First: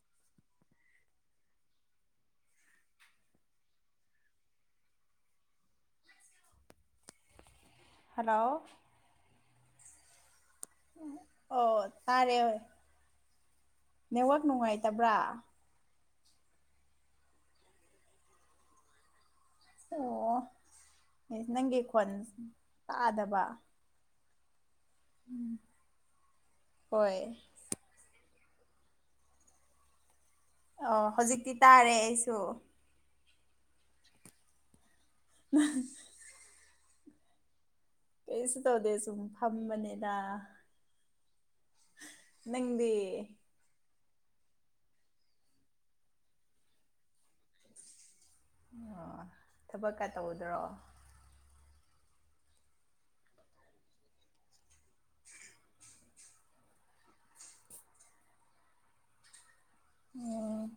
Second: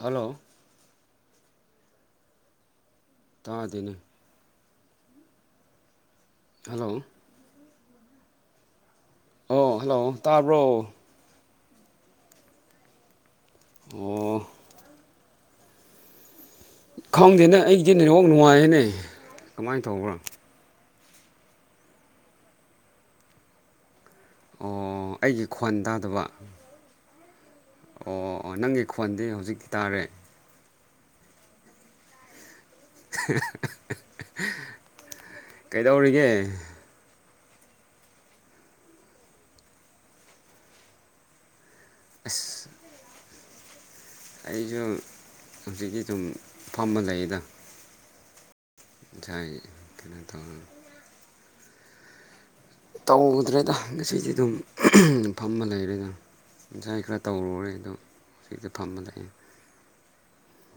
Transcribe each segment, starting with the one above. hello ꯇꯥꯗꯦꯅꯦ hello hello ꯑꯣ hello ꯇꯥꯕ꯭ꯔꯣ ꯑꯣ ꯇꯥꯔꯦ ꯍꯣꯏ ꯅꯦꯠꯋꯥꯛ ꯑꯣ ꯅꯨꯡꯉꯥꯏꯇꯕ꯭ꯔꯥ ꯈꯪꯗꯦꯅꯦ ꯑꯩꯒꯤꯗꯤ ꯅꯦꯠꯋꯥꯛ ꯅꯨꯡꯉꯥꯏꯌꯦꯅꯦ ꯀꯃꯥꯏꯅ ꯇꯧꯕ꯭ꯔꯥ ꯑꯣ ꯅꯪꯒꯤ ꯈꯣꯟ ꯇꯥꯗꯕ ꯑꯣ ꯑꯩꯒꯤ ꯈꯣꯟ ꯇꯥꯗꯕ ꯍꯣꯏ ꯑꯣ ꯑꯣ ꯑꯣ ꯅꯪꯒꯤ ꯈꯣꯟꯗꯤ ꯍꯧꯖꯤꯛꯇꯤ ꯇꯥꯔꯦ ꯑꯣ ꯍꯧꯖꯤꯛꯇꯤ ꯇꯥꯔꯦ ꯑꯩꯁꯨ ꯀꯩꯗꯧꯔꯤꯒꯦ ꯀꯩꯁꯨ ꯇꯧꯗꯦ ꯁꯨꯝ ꯐꯝꯕꯅꯤꯗ ꯑꯁ ꯅꯪꯗꯤ ꯑꯩꯁꯨ ꯍꯧꯖꯤꯛꯀꯤ ꯁꯨꯝ ꯐꯝꯕ ꯂꯩꯗ ꯑꯣ ꯉꯁꯥꯢ ꯊꯕꯛꯀ ꯀꯩꯅꯣꯇꯧ ꯇꯧꯗ꯭ꯔꯣ ꯇꯧꯗ꯭ꯔꯦꯗ ꯉꯁꯤꯗꯤ ꯑꯗꯨꯝ ꯐꯝꯕ ꯂꯩꯔꯦꯗ ꯉꯟꯁꯥꯏ ꯈꯔ ꯇꯧꯔꯨꯔꯦ ꯑꯗꯣ ꯁꯤꯗ ꯐꯝꯕ ꯂꯥꯛꯑꯦ ꯑꯣ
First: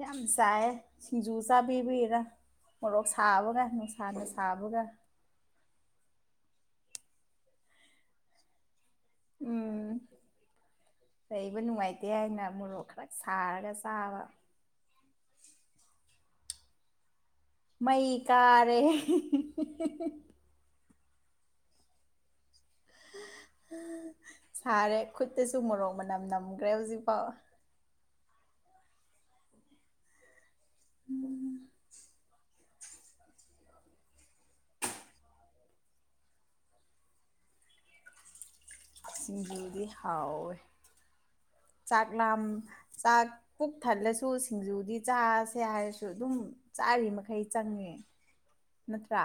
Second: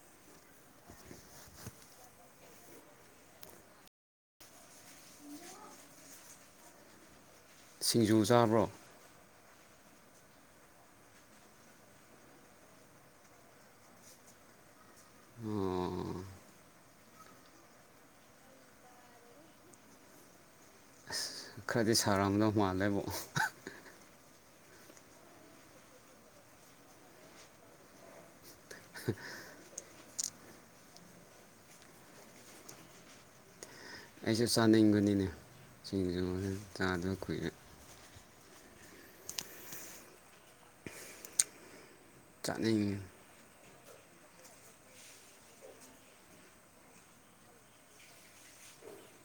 ꯌꯥꯝ ꯆꯥꯏ ꯁꯤꯡꯖꯨ ꯆꯥꯕꯤꯕꯤꯔꯥ ꯃꯣꯔꯣꯛ ꯁꯥꯕꯒ ꯅꯨꯡꯁꯥꯗ ꯁꯥꯕꯒ ꯁꯤꯡꯖꯨ ꯆꯥꯕ꯭ꯔꯣ ꯎꯝ ꯂꯩꯕ ꯅꯨꯡꯉꯥꯏꯇꯦ ꯍꯥꯏꯅ ꯃꯣꯔꯣꯛ ꯈꯔ ꯁꯥꯔꯒ ꯆꯥꯕ ꯑꯣ ꯃꯩ ꯀꯥꯔꯦ ꯑꯁ ꯈꯔꯗꯤ ꯁꯔꯥꯎꯗꯧ ꯃꯥꯜꯂꯦꯕꯨ ꯁꯥꯔꯦ ꯈꯨꯠꯇꯁꯨ ꯃꯣꯔꯣꯛ ꯃꯅꯝ ꯅꯝꯈ꯭ꯔꯦ ꯍꯧꯖꯤꯛꯐꯥꯎ [inaudible] ꯎꯝ ꯑꯩꯁꯨ ꯆꯥꯅꯤꯡꯕꯅꯤꯅꯦ ꯁꯤꯡꯖꯨ ꯁꯦ ꯆꯥꯗꯕ ꯀꯨꯏꯔꯦ ꯁꯤꯡꯖꯤꯗꯤ ꯍꯥꯎꯋꯦ ꯆꯥꯛ ꯂꯥꯝ ꯆꯥꯅꯤꯡꯉꯤ ꯆꯥꯛ ꯄꯨꯛ ꯊꯠꯂꯁꯨ ꯁꯤꯡꯖꯨꯗꯤ ꯆꯥꯁꯦ ꯍꯥꯏꯔꯁꯨ ꯑꯗꯨꯝ ꯆꯥꯔꯤ ꯃꯈꯩ ꯆꯪꯉꯦ ꯅꯠꯇ꯭ꯔꯥ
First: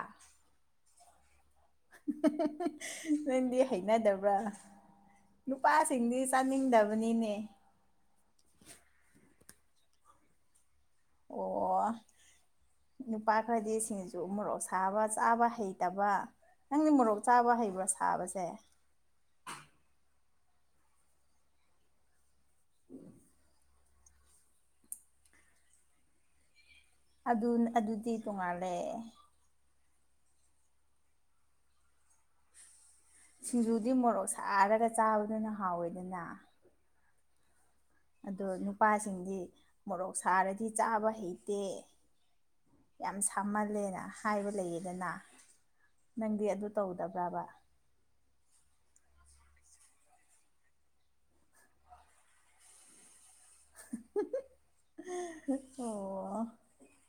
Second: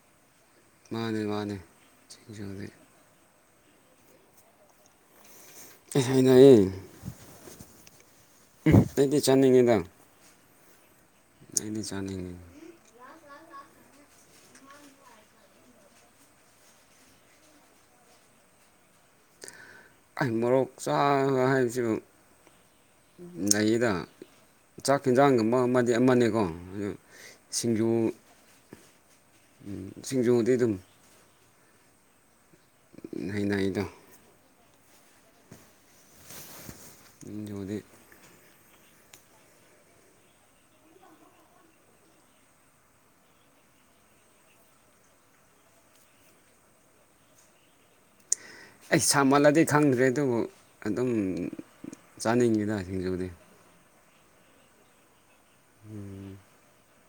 ꯃꯥꯅꯦ ꯃꯥꯅꯦ ꯁꯤꯡꯖꯨꯗꯤ ꯅꯪꯗꯤ ꯍꯩꯅꯗꯕ꯭ꯔꯥ ꯅꯨꯄꯥꯁꯤꯡꯗꯤ ꯍꯩꯅꯩꯌꯦ ꯆꯥꯅꯤꯡꯗꯕꯅꯤꯅꯦ ꯑꯩꯗꯤ ꯆꯥꯅꯤꯡꯉꯤꯗ ꯑꯩꯅ ꯑꯣ ꯆꯥꯅꯤꯡꯉꯤ ꯅꯨꯄꯥ ꯈꯔꯗꯤ ꯁꯤꯡꯖꯨ ꯃꯣꯔꯣꯛ ꯁꯥꯕ ꯆꯥꯕ ꯍꯩꯇꯕ ꯅꯪꯗꯤ ꯃꯣꯔꯣꯛ ꯆꯥꯕ ꯍꯩꯕ꯭ꯔꯥ ꯁꯥꯕꯁꯦ ꯑꯩ ꯃꯣꯔꯣꯛ ꯆꯥꯕ ꯍꯥꯏꯕꯁꯤꯕꯨ ꯅꯩꯌꯦꯗ ꯆꯥꯛ ꯌꯦꯟꯖꯥꯡꯒꯨꯝꯕ ꯑꯃꯗꯤ ꯑꯃꯅꯦꯀꯣ ꯑꯗꯨ ꯑꯗꯨ ꯁꯤꯡꯖꯨ ꯑꯗꯨꯗꯤ ꯇꯣꯡꯉꯥꯜꯂꯦ ꯎꯝ ꯁꯤꯡꯖꯨꯗꯤ ꯑꯗꯨꯝ ꯍꯩꯅꯩꯗ ꯁꯤꯡꯖꯨꯗꯤ ꯃꯣꯔꯣꯛ ꯁꯥꯔꯒ ꯆꯥꯕꯗꯨꯅ ꯍꯥꯎꯋꯦꯗꯅ ꯁꯤꯡꯖꯨꯗꯤ ꯑꯗꯣ ꯅꯨꯄꯥꯁꯤꯡꯗꯤ ꯃꯣꯔꯣꯛ ꯁꯥꯔꯗꯤ ꯆꯥꯕ ꯍꯩꯇꯦ ꯌꯥꯝ ꯁꯥꯃꯜꯂꯦꯅ ꯍꯥꯏꯕ ꯂꯩꯌꯦꯗꯅ ꯅꯪꯗꯤ ꯑꯗꯨ ꯇꯧꯗꯕ꯭ꯔꯥꯕ ꯑꯩꯁ ꯁꯥꯃꯜꯂꯗꯤ ꯈꯪꯗ꯭ꯔꯦ ꯑꯗꯨꯕꯨ ꯑꯗꯨꯝ ꯆꯥꯅꯤꯡꯉꯤꯗ ꯁꯤꯡꯖꯨꯗꯤ ꯍꯝ ꯑꯣ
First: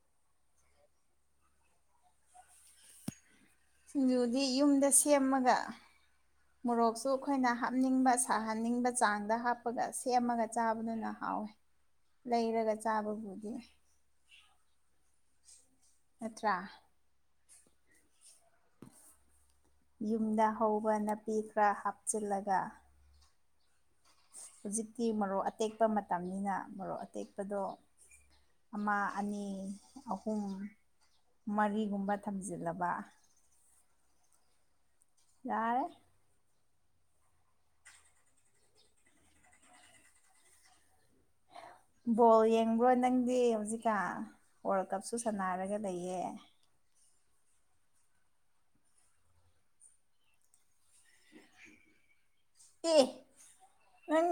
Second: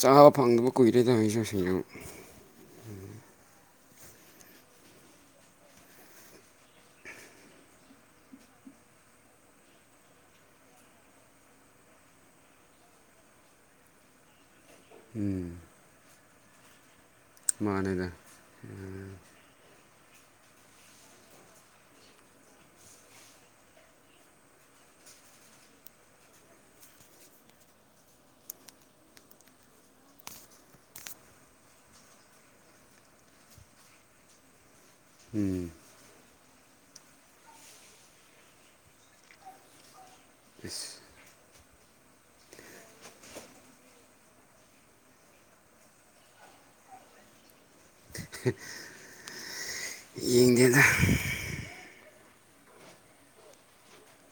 ꯆꯥꯕ ꯐꯪꯗꯕ ꯀꯨꯏꯔꯦꯅꯦ ꯑꯩꯁꯨ ꯁꯤꯡꯖꯨ ꯁꯤꯡꯖꯨꯗꯤ ꯌꯨꯝꯗ ꯁꯦꯝꯃꯒ ꯃꯣꯔꯣꯛꯁꯨ ꯑꯩꯈꯣꯏꯅ ꯍꯥꯞꯅꯤꯡꯕ ꯁꯥꯍꯟꯅꯤꯡꯕ ꯆꯥꯡꯗ ꯍꯥꯞꯄꯒ ꯁꯦꯝꯃꯒ ꯆꯥꯕꯗꯨꯅ ꯍꯥꯎ ꯍꯥꯎꯋꯦ ꯂꯩꯔꯒ ꯆꯥꯕꯕꯨꯗꯤ ꯎꯝ ꯅꯠꯇ꯭ꯔꯥ ꯃꯥꯅꯦꯗ ꯌꯨꯝꯗ ꯍꯧꯕ ꯅꯥꯄꯤ ꯈꯔ ꯍꯥꯞꯆꯤꯜꯂꯒ ꯍꯧꯖꯤꯛꯇꯤ ꯃꯔꯣꯛ ꯑꯇꯦꯛꯄ ꯃꯇꯝꯅꯤꯅ ꯃꯔꯣꯛ ꯑꯇꯦꯛꯄꯗꯣ ꯑꯃ ꯑꯅꯤ ꯑꯍꯨꯝ ꯃꯔꯤꯒꯨꯝꯕ ꯊꯝꯖꯤꯜꯂꯕ ꯎꯝ ꯌꯥꯔꯦ ꯏꯁ ꯕꯣꯜ ꯌꯦꯡꯕ꯭ꯔꯣ ꯅꯪꯗꯤ ꯍꯧꯖꯤꯛꯀꯥꯟ ꯋꯥꯔꯜ ꯀꯞꯁꯨ ꯁꯥꯟꯅꯔꯒ ꯂꯩꯌꯦ ꯍꯦ ꯌꯦꯡꯗꯦꯗ ꯍꯝ ꯑꯦ ꯅꯪ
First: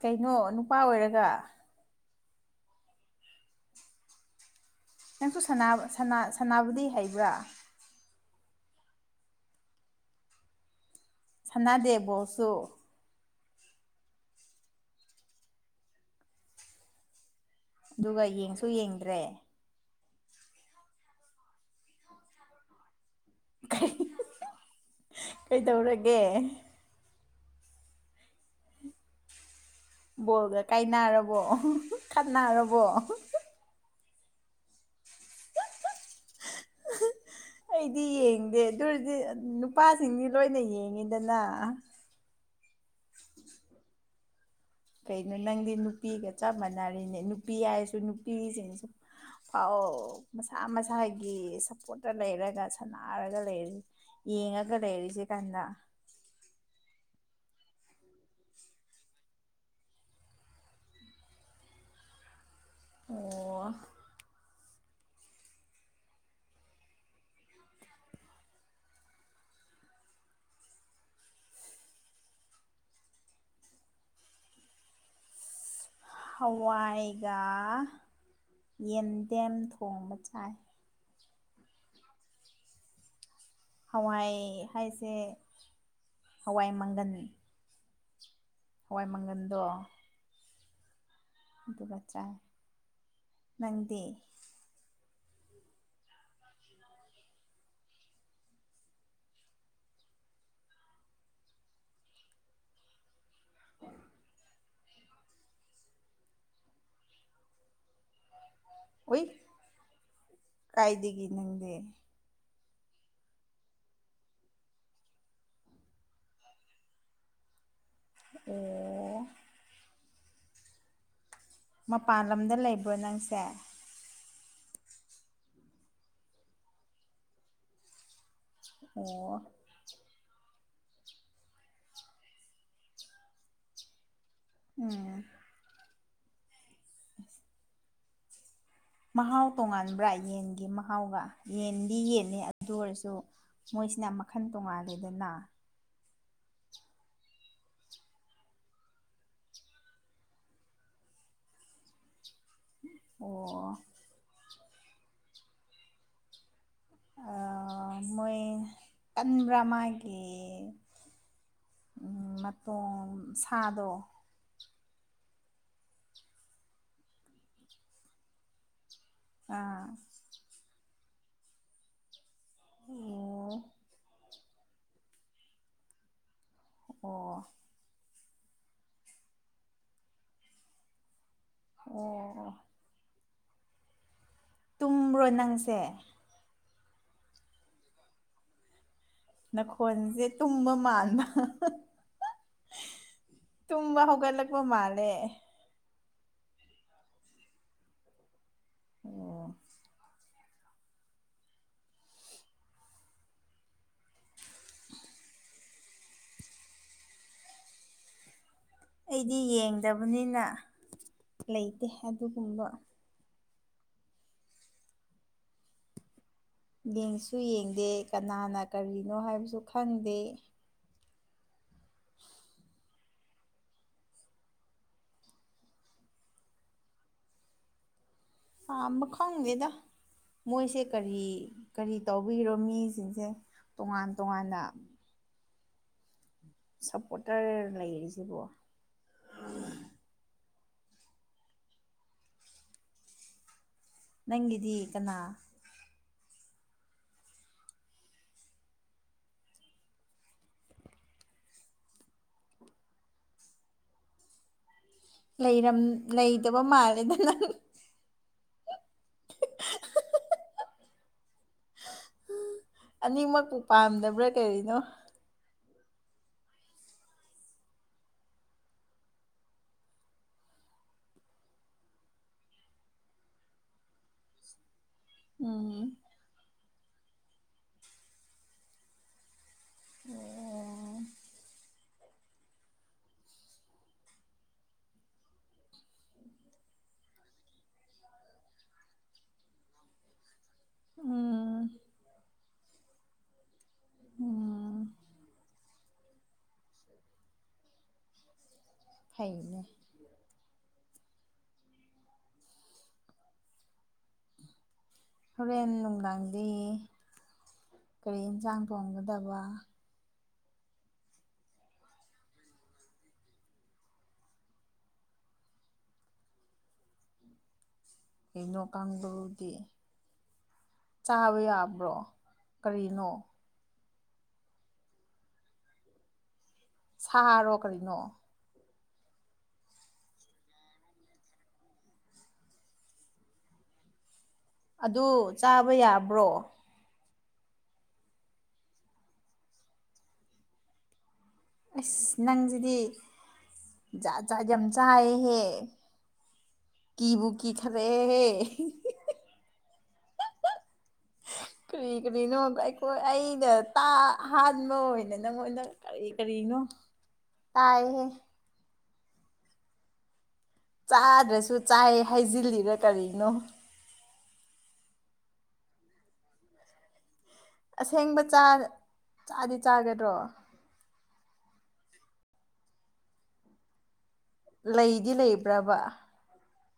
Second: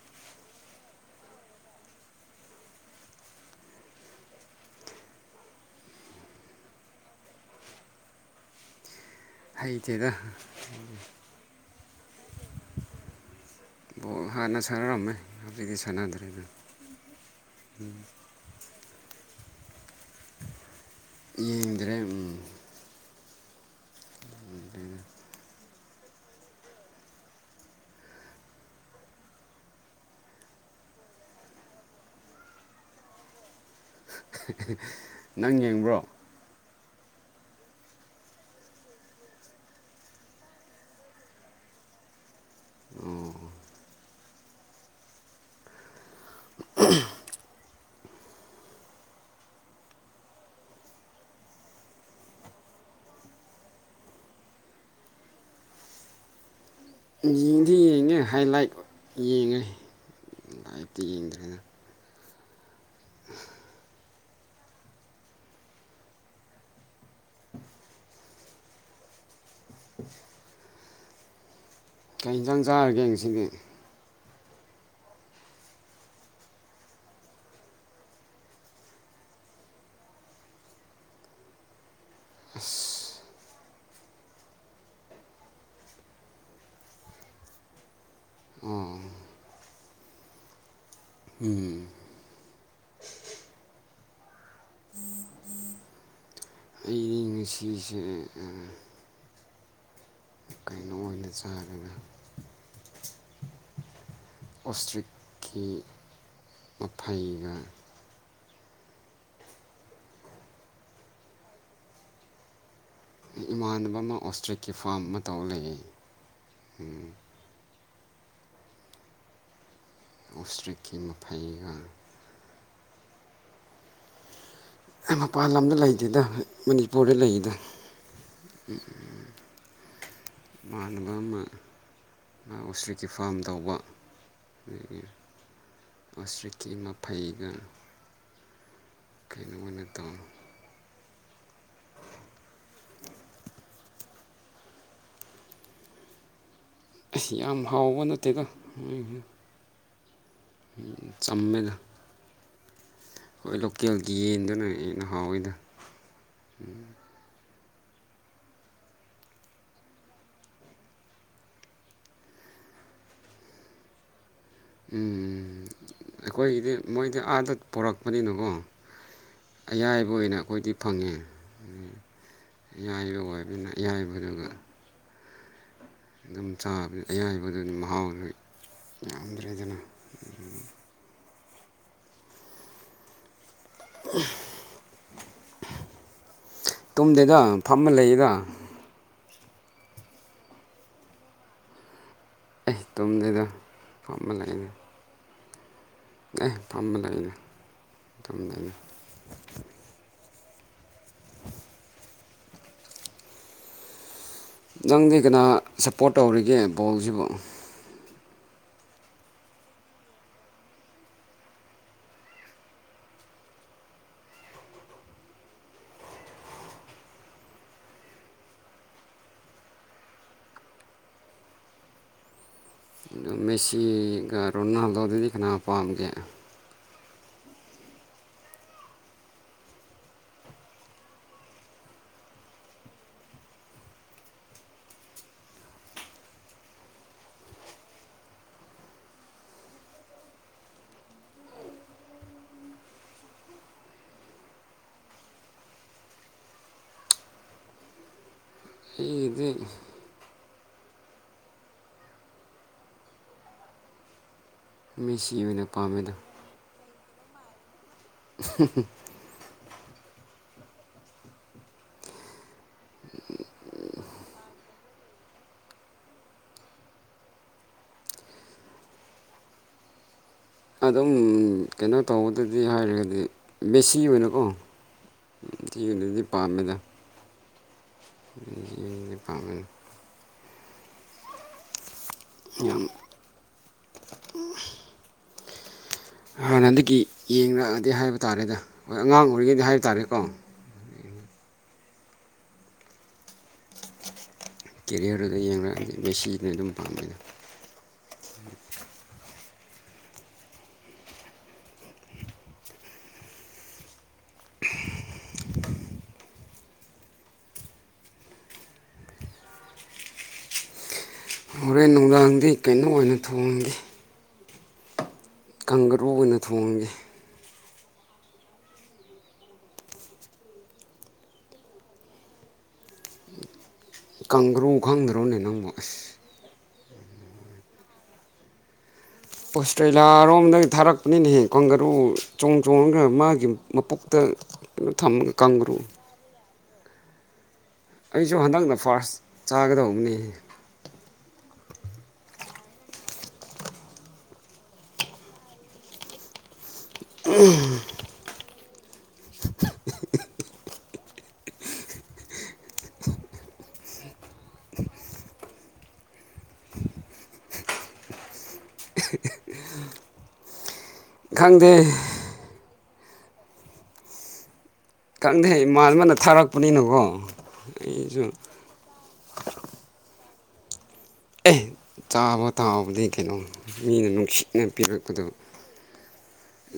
ꯀꯩꯅꯣ ꯅꯨꯄꯥ ꯑꯣꯏꯔꯒ ꯅꯪꯁꯨ ꯁꯅꯥ ꯁꯅꯥ ꯁꯅꯥꯕꯗꯤ ꯍꯩꯕ꯭ꯔꯥ ꯍꯩꯇꯦꯗꯥ ꯅꯥꯗꯦ ꯕꯣꯜꯁꯨ ꯕꯣꯜ ꯍꯥꯟꯅ ꯁꯥꯟꯅꯔꯝꯃꯦ ꯍꯧꯖꯤꯛꯇꯤ ꯁꯥꯟꯅꯗ꯭ꯔꯦꯗ ꯑꯗꯨꯒ ꯌꯦꯡꯁꯨ ꯌꯦꯡꯗ꯭ꯔꯦ ꯌꯦꯡꯗ꯭ꯔꯦ ꯎꯝ ꯀꯩ ꯍꯪꯍꯝ ꯀꯩ ꯇꯧꯔꯒꯦ ꯕꯣꯜꯒ ꯀꯥꯏꯅꯔꯕꯣ ꯑꯍꯍ ꯈꯠꯅꯔꯕꯣ ꯑꯍꯍ ꯍꯍ ꯅꯪ ꯌꯦꯡꯕ꯭ꯔꯣ ꯑꯩꯗꯤ ꯌꯦꯡꯗꯦ ꯑꯗꯨꯔꯗꯤ ꯅꯨꯄꯥꯁꯤꯡꯗꯤ ꯂꯣꯏꯅ ꯌꯦꯡꯉꯤꯗꯅ ꯀꯩꯅꯣ ꯅꯪꯗꯤ ꯅꯨꯄꯤꯒ ꯆꯞ ꯃꯥꯟꯅꯔꯦꯅꯦ ꯅꯨꯄꯤ ꯍꯥꯏꯔꯁꯨ ꯅꯨꯄꯤꯁꯤꯡꯁꯦ ꯐꯥꯎ ꯃꯁꯥ ꯃꯁꯥꯒꯤ ꯁꯞꯄꯣꯔꯠꯇ ꯂꯩꯔꯒ ꯁꯥꯟꯅꯔꯒ ꯂꯩꯔ ꯌꯦꯡꯉꯒ ꯂꯩꯔꯤꯁꯦ ꯀꯥꯟꯗ ꯌꯦꯡꯗꯤ ꯌꯦꯡꯉꯦ ꯍꯥꯏꯂꯥꯏꯠ ꯌꯦꯡꯉꯦ ꯂꯥꯢꯠꯇꯤ ꯌꯦꯡꯗ꯭ꯔꯦꯗ ꯍꯥ ꯑꯣ ꯀꯩ ꯌꯦꯟꯁꯥꯡ ꯆꯥꯔꯒꯦ ꯉꯁꯤꯗꯤ ꯍꯋꯥꯏꯒ ꯌꯦꯟꯗꯦꯝ ꯊꯣꯡꯕ ꯆꯥꯏ ꯍꯋꯥꯏ ꯍꯥꯏꯁꯦ ꯍꯋꯥꯏ ꯃꯪꯒꯟ ꯑꯣ ꯍꯋꯥꯏ ꯃꯪꯒꯟꯗꯣ ꯑꯗꯨꯒ ꯆꯥꯏ ꯅꯪꯗꯤ ꯑꯩꯗꯤ ꯉꯁꯤꯁꯦ ꯑ ꯀꯩꯅꯣ ꯑꯣꯏꯅ ꯆꯥꯔꯒ ꯑꯣꯁꯇ꯭ꯔꯤꯛꯀꯤ ꯃꯐꯩꯒ ꯑꯣꯏ ꯀꯥꯏꯗꯒꯤ ꯅꯪꯗꯤ ꯏꯃꯥꯟꯅꯕ ꯑꯃ ꯑꯣꯁꯇ꯭ꯔꯤꯛꯀꯤ ꯐꯥꯝ ꯑꯃ ꯇꯧ ꯂꯩꯌꯦ ꯎꯝ ꯑꯣ ꯑꯣꯁꯇ꯭ꯔꯦꯀꯤꯝ ꯃꯄꯥꯟ ꯂꯝꯗ ꯂꯩꯕ꯭ꯔꯣ ꯅꯪꯁꯦ ꯃꯄꯥꯟ ꯂꯝꯗ ꯂꯩꯇꯦꯗ ꯃꯅꯤꯄꯨꯔꯗ ꯂꯩꯗ ꯑꯣ ꯏꯃꯅꯕ ꯑꯃ ꯉ ꯑꯣꯁꯇꯔꯤꯛꯀꯤ ꯐꯥꯝ ꯇꯧꯕ ꯎꯝ ꯑꯣꯁꯇ꯭ꯔꯤꯛꯀꯤ ꯃꯐꯩꯒ ꯃꯍꯥꯎ ꯀꯩꯅꯣ ꯃꯣꯏꯅ ꯇꯧ ꯇꯣꯡꯉꯥꯟꯕ꯭ꯔꯥ ꯌꯦꯟꯒꯤ ꯃꯍ ꯃꯍꯥꯎꯒ ꯌꯦꯟꯗꯤ ꯌꯦꯟꯅꯤ ꯑꯗꯨ ꯑꯣꯏꯔꯁꯨ ꯃꯣꯏꯁꯤꯅ ꯃꯈꯟ ꯇꯣꯡꯉꯥꯂꯦꯗꯅ ꯑꯁ ꯌꯥꯝ ꯍꯥꯎꯕ ꯅꯠꯇꯦꯗ ꯆꯝꯃꯦꯗ ꯍꯣꯏ ꯑꯣ ꯂꯣꯀꯦꯜꯒꯤ ꯌꯦꯟꯗꯨꯅ ꯍꯦꯟꯅ ꯍꯥꯎꯋꯤꯗ ꯎꯝ [unintelligible] ꯑꯦ ꯀꯟꯕ꯭ꯔꯥ ꯃꯥꯒꯤ ꯃꯇꯣꯡ ꯁꯥꯗꯣ ꯎꯝ ꯑꯩꯈꯣꯏꯒꯤꯗꯤ ꯃꯣꯏꯗꯤ ꯑꯥꯗ ꯄꯣꯔꯛꯄꯅꯤꯅꯀꯣ ꯑꯥ ꯑꯌꯥꯏꯕ ꯑꯣꯏꯅ ꯑꯩꯈꯣꯏꯗꯤ ꯐꯪꯉꯦ ꯌꯥꯏꯕ ꯑꯣ ꯑꯣꯏꯕꯅꯤꯅ ꯏꯌꯥꯏꯕꯗꯨꯒ ꯑꯗꯨꯝ ꯆꯥꯕ ꯑꯣ ꯑꯣ ꯑꯌꯥꯏꯕꯗꯨꯝ ꯃꯍꯥꯎꯁꯨ ꯌꯥꯝꯗ꯭ꯔꯦꯗꯅ ꯑꯣ [unintelligible] ꯇꯨꯝꯕ꯭ꯔꯣ ꯅꯪꯁꯦ ꯇꯨꯝꯗꯦꯗ ꯐꯝꯃ ꯂꯩꯌꯦꯗ ꯅꯈꯣꯟꯖꯦ ꯇꯨꯝꯕ ꯃꯥꯟꯕ [unintelligible] ꯑꯦ ꯇꯨꯝꯗꯦꯗ [unintelligible] ꯇꯨꯝꯕ ꯐꯝꯃ ꯍꯧꯒꯠꯂꯛꯄ ꯂꯩꯅꯤ ꯃꯥꯜꯂꯦ ꯑꯦ ꯐꯝꯃ ꯂꯩꯩꯗ ꯇꯨꯝꯗꯦꯗ [unintelligible] ꯅꯪꯗꯤ ꯀꯅꯥ ꯁꯞꯄꯣꯔꯠ ꯇꯧꯔꯤꯒꯦ ꯕꯣꯜꯁꯤꯕꯨ ꯑꯩꯗꯤ ꯌꯦꯡꯗꯕꯅꯤꯅ ꯂꯩꯇꯦ ꯑꯗꯨꯒꯨꯝꯕ ꯌꯦꯡꯁꯨ ꯌꯦꯡꯗꯦ ꯀꯅꯥꯅ ꯀꯔꯤꯅꯣ ꯍꯥꯏꯕꯁꯨ ꯈꯪꯗꯦ ꯃꯦꯁꯤꯒ ꯔꯣꯅꯥꯜꯗꯣꯗꯗꯤ ꯀꯅꯥ ꯄꯥꯝꯒꯦ ꯄꯥꯝꯕ ꯈꯪꯗꯦꯗ ꯃꯣꯏꯁꯦ ꯀꯔꯤ ꯀꯔꯤ ꯇꯧꯕꯤꯔꯣ ꯃꯤꯁꯤꯡꯁꯦ ꯇꯣꯉꯥꯟ ꯇꯣꯉꯥꯟꯅ ꯁꯞꯄꯣꯔꯇꯔ ꯂꯩꯔꯤꯁꯤꯕꯨ ꯅꯪꯒꯤꯗꯤ ꯀꯅꯥ ꯑꯩꯒꯤꯗꯤ ꯃꯦꯁꯤ ꯑꯣꯏꯅ ꯂꯩꯔꯝ ꯄꯥꯝꯃꯦꯗ ꯂꯩꯇꯕ ꯃꯥꯜꯂꯦꯗ ꯅꯪ [unintelligible] ꯑꯅꯤꯃꯛꯄꯨ ꯄꯥꯝꯗꯕ꯭ꯔꯥ ꯀꯔꯤꯅꯣ ꯑꯗꯨꯝ ꯀꯩꯅꯣ ꯇꯧꯕꯗꯗꯤ ꯍꯥꯏꯔꯒꯗꯤ ꯃꯦꯁꯤ ꯑꯣꯏꯅꯀꯣ ꯊꯤ ꯎꯝ ꯑꯣꯏꯅꯗꯤ ꯄꯥꯝꯃꯦꯗ ꯃꯦꯁꯤ [unintelligible] ꯄꯥꯝꯃꯦ ꯌꯥꯝ ꯍꯥꯟꯅꯗꯒꯤ ꯌꯦꯡꯔꯛꯑꯗꯤ ꯍꯥꯏꯕ ꯇꯥꯔꯦꯗ ꯍꯣꯏ ꯑꯉꯥꯡ ꯑꯣꯏꯔꯤꯉꯩꯗꯤ ꯍꯥꯏꯕ ꯇꯥꯔꯦꯀꯣ ꯎꯝ ꯎꯝ ꯀꯦꯔꯤꯌꯔꯗꯨꯗ ꯌꯦꯡꯔꯛꯑꯅꯤ ꯃꯦꯁꯤꯅ ꯑꯗꯨꯝ ꯄꯥꯝꯃꯦꯗ [unintelligible] ꯍꯣꯔꯦꯟ ꯅꯨꯡꯗꯥꯡꯗꯤ ꯀꯔꯤ ꯍꯤꯟꯁꯥꯡ ꯊꯣꯡꯒꯗꯕ ꯍꯣꯔꯦꯟ ꯅꯨꯡꯗꯥꯡꯗꯤ ꯀꯩꯅꯣ ꯑꯣꯏꯅ ꯊꯣꯡꯒꯤ ꯀꯪꯒꯔꯨ ꯑꯣꯏꯅ ꯊꯣꯡꯉꯒꯦ ꯀꯩꯅꯣ ꯀꯥꯡꯒꯔꯨꯗꯤ ꯆꯥꯕ ꯌꯥꯕ꯭ꯔꯣ ꯀꯔꯤꯅꯣ ꯀꯪꯒꯔꯨ ꯈꯪꯗ꯭ꯔꯣꯅꯦ ꯅꯪꯕꯨ ꯑꯁ ꯁꯥꯔꯣ ꯀꯔꯤꯅꯣ ꯑꯣꯁꯇ꯭ꯔꯦꯂꯥ ꯔꯣꯝꯗꯒꯤ ꯊꯥꯔꯛꯄꯅꯤꯅꯦꯍꯦ ꯀꯪꯒꯔꯨ ꯆꯣꯡ ꯆꯣꯡꯉꯒ ꯃꯥꯒꯤ ꯃꯄꯨꯛ ꯇ ꯑꯗꯨ ꯊꯝꯃ ꯆꯥꯕ ꯀꯪꯒꯔꯨ ꯌꯥꯕ꯭ꯔꯣ ꯑꯩꯖꯨ ꯍꯟꯗꯛꯅ ꯐꯥꯔꯁ ꯆꯥꯒꯗꯧꯕꯅꯦ ꯑꯁ ꯅꯪꯖꯤꯗꯤ ꯖꯥꯠ ꯖꯥꯠ ꯌꯥꯝ ꯆꯥꯏꯌꯦꯍꯦ ꯀꯤꯕꯨ ꯀꯤꯈꯠ ꯂꯛꯑꯦꯍꯦ [inaudible] ꯀꯔꯤ ꯀꯔꯤꯅꯣ ꯑꯩꯈꯣꯏ ꯑꯩꯅ ꯇꯥ ꯑꯍꯥꯟꯕ ꯑꯣꯏꯅ ꯅꯪꯉꯣꯟꯗ ꯀꯔꯤ ꯀꯔꯤꯅꯣ ꯇꯥꯏꯍꯦ ꯆꯥꯗ꯭ꯔꯁꯨ ꯈꯪꯗꯦ ꯆꯥꯏ ꯍꯥꯏꯖꯤꯜꯂꯤꯔ ꯀꯔꯤꯅꯣ ꯈꯪꯗꯦ ꯏꯃꯥꯟꯅꯕꯅ ꯊꯥꯔꯛꯄꯅꯤꯅꯀꯣ ꯑꯁꯦꯡꯕ ꯑꯩꯁꯨ ꯆꯥ ꯆꯥꯗꯤ ꯆꯥꯒꯗ꯭ꯔꯣ ꯑꯦ ꯆꯥꯕ ꯇꯥꯕꯅꯤ ꯀꯩꯅꯣ ꯃꯤꯅ ꯅꯨꯡ ꯂꯩꯗꯤ ꯂꯩꯕ꯭ꯔꯕ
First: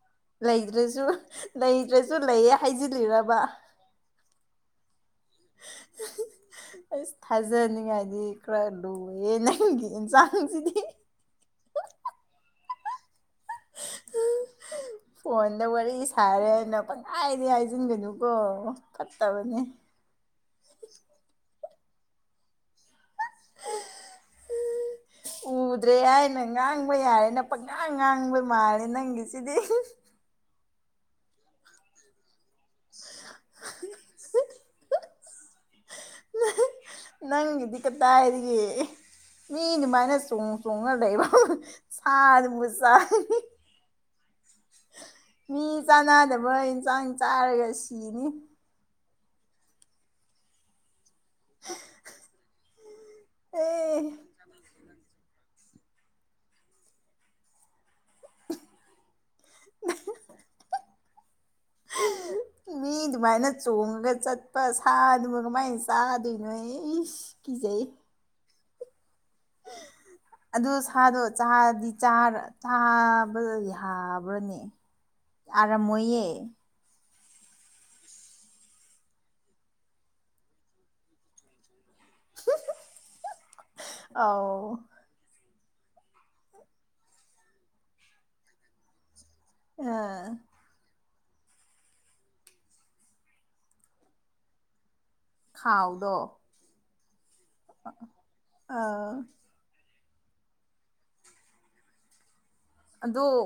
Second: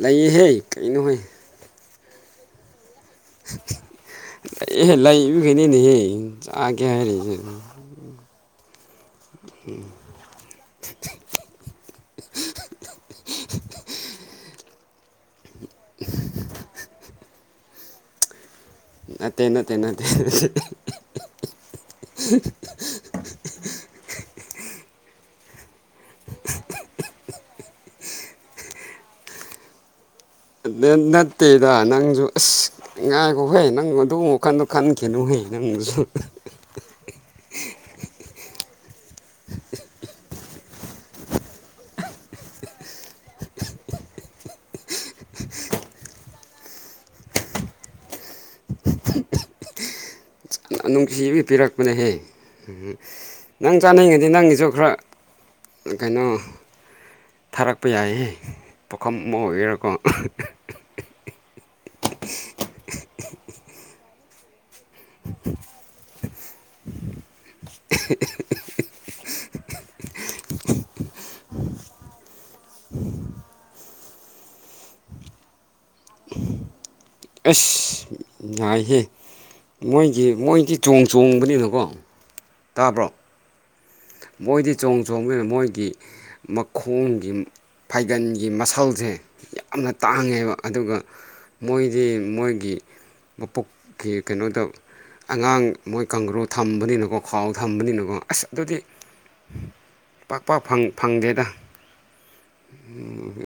ꯂꯩꯍꯦ ꯂꯩꯗ꯭ꯔꯁꯨ ꯀꯩꯅꯣꯍꯦ ꯂꯩꯇ꯭ꯔ ꯁꯨ ꯂꯩꯌꯦ ꯍꯥꯏꯖꯤꯜꯂꯤꯔꯕ ꯂꯩꯍꯦ ꯂꯩꯕꯒꯤꯅꯤꯅꯦꯍꯦ ꯆꯥꯒꯦ ꯑꯁ ꯍꯥꯏꯔꯤꯁꯦ ꯌꯦ ꯅꯪꯒꯤ ꯏꯟꯁꯥꯡꯁꯤꯗꯤ [inaudible] ꯐꯣꯟꯗ ꯋꯥꯔꯤ ꯁꯥꯔꯦꯅ ꯄꯪꯍꯥꯏꯗꯤ ꯍꯥꯏꯖꯤꯟꯒꯅꯨꯀꯣ ꯅꯠꯇꯦ ꯐꯠꯇꯕꯅꯦ ꯅꯠꯇꯦ ꯅꯠꯇꯦ ꯑꯍ ꯑꯍ [unintelligible] ꯎꯨꯗ꯭ꯔꯦ ꯍꯥꯏꯅ ꯉꯥꯡꯕ ꯌꯥꯔꯦꯅ ꯄꯛꯉꯥꯡ ꯉꯥꯡꯕ ꯃꯥꯜꯂꯦ ꯅꯪꯒꯤꯁꯤꯗꯤ ꯑꯥ ꯅꯠꯇꯦꯗ ꯅꯪꯁꯨ ꯑꯁ ꯉꯥꯏꯈꯣꯍꯦ ꯅꯪ ꯑꯗꯨ ꯋꯥꯈꯟꯗꯣ ꯈꯟꯈꯤ ꯒꯤꯅꯨ ꯍꯦ ꯅꯪꯁꯨꯨ ꯅꯪꯒꯤꯗꯤ ꯀꯗꯥꯏꯗꯒꯤ ꯃꯤ ꯗꯨꯃꯥꯏꯅ ꯆꯣꯡ ꯆꯣꯡꯉ ꯂꯩꯕ ꯁꯥ ꯗꯨꯕꯨ ꯆꯥꯏ ꯃꯤ ꯆꯥꯟꯅꯗꯕ ꯏꯟꯁꯥꯡ ꯆꯥꯔꯒ ꯁꯤꯅꯤ ꯅꯨꯡꯁꯤꯕꯤ ꯄꯤꯔꯛꯄꯅꯦꯍꯦ ꯎꯝ ꯅꯪ ꯑꯦ ꯆꯥꯅꯤꯡꯉꯗꯤ ꯅꯪꯒꯤꯁꯨ ꯈꯔ ꯀꯩꯅꯣ ꯊꯥꯔꯛ ꯄꯥ ꯌꯥꯏꯌꯦ ꯄꯨꯈꯝ ꯑꯃ ꯑꯣꯏꯒꯦꯔꯀꯣ ꯃꯤ ꯑꯗꯨꯃꯥꯏꯅ ꯆꯣꯡꯉꯒ ꯄꯥ ꯁꯥꯗꯨꯕꯨ ꯀꯃꯥꯏꯅ ꯆꯥꯗꯣꯏꯅꯣ ꯍꯦ ꯏꯁ ꯀꯤꯖꯩ [unintelligible] ꯑꯗꯨ ꯁꯥꯗꯣ ꯆꯥꯗꯤ ꯊꯥꯕ꯭ꯔꯥꯅꯦ ꯊꯥꯔꯝ ꯃꯣꯏꯌꯦ ꯑꯁ ꯉꯥꯏꯍꯦ ꯃꯣꯏꯒꯤ ꯃꯣꯏꯗꯤ ꯆꯣꯡ ꯆꯣꯡꯕꯅꯤꯅꯀꯣ ꯇꯥꯕ꯭ꯔꯣ ꯃꯣꯏꯗꯤ ꯑꯥꯎ ꯆꯣꯡ ꯆꯣꯡꯕꯅꯤꯅ ꯃꯣꯏ ꯒꯤ ꯃꯈꯣꯡꯒꯤ ꯐꯩꯒꯟꯒꯤ ꯃꯁꯜꯁꯦ ꯑ ꯌꯥꯝꯅ ꯇꯥꯡꯉꯦꯕ ꯑꯗꯨꯒ ꯃꯣꯏꯗꯤ ꯃꯣꯏꯒꯤ ꯃꯄꯨꯛꯀꯤ ꯀꯩꯅꯣꯗ ꯑꯉꯥꯡ ꯃꯣꯏ ꯈꯥꯎꯗꯣ ꯀꯪꯒ꯭ꯔꯨ ꯊꯝꯕꯅꯤꯅꯀꯣ ꯈꯥꯎ ꯊꯝꯕꯅꯤꯅꯀꯣ ꯑꯁ ꯑꯗꯨꯗꯤ ꯑꯥ ꯄꯥꯛ ꯄꯥꯛ ꯐꯪ ꯐꯪꯗꯦꯗ ꯑꯗꯨ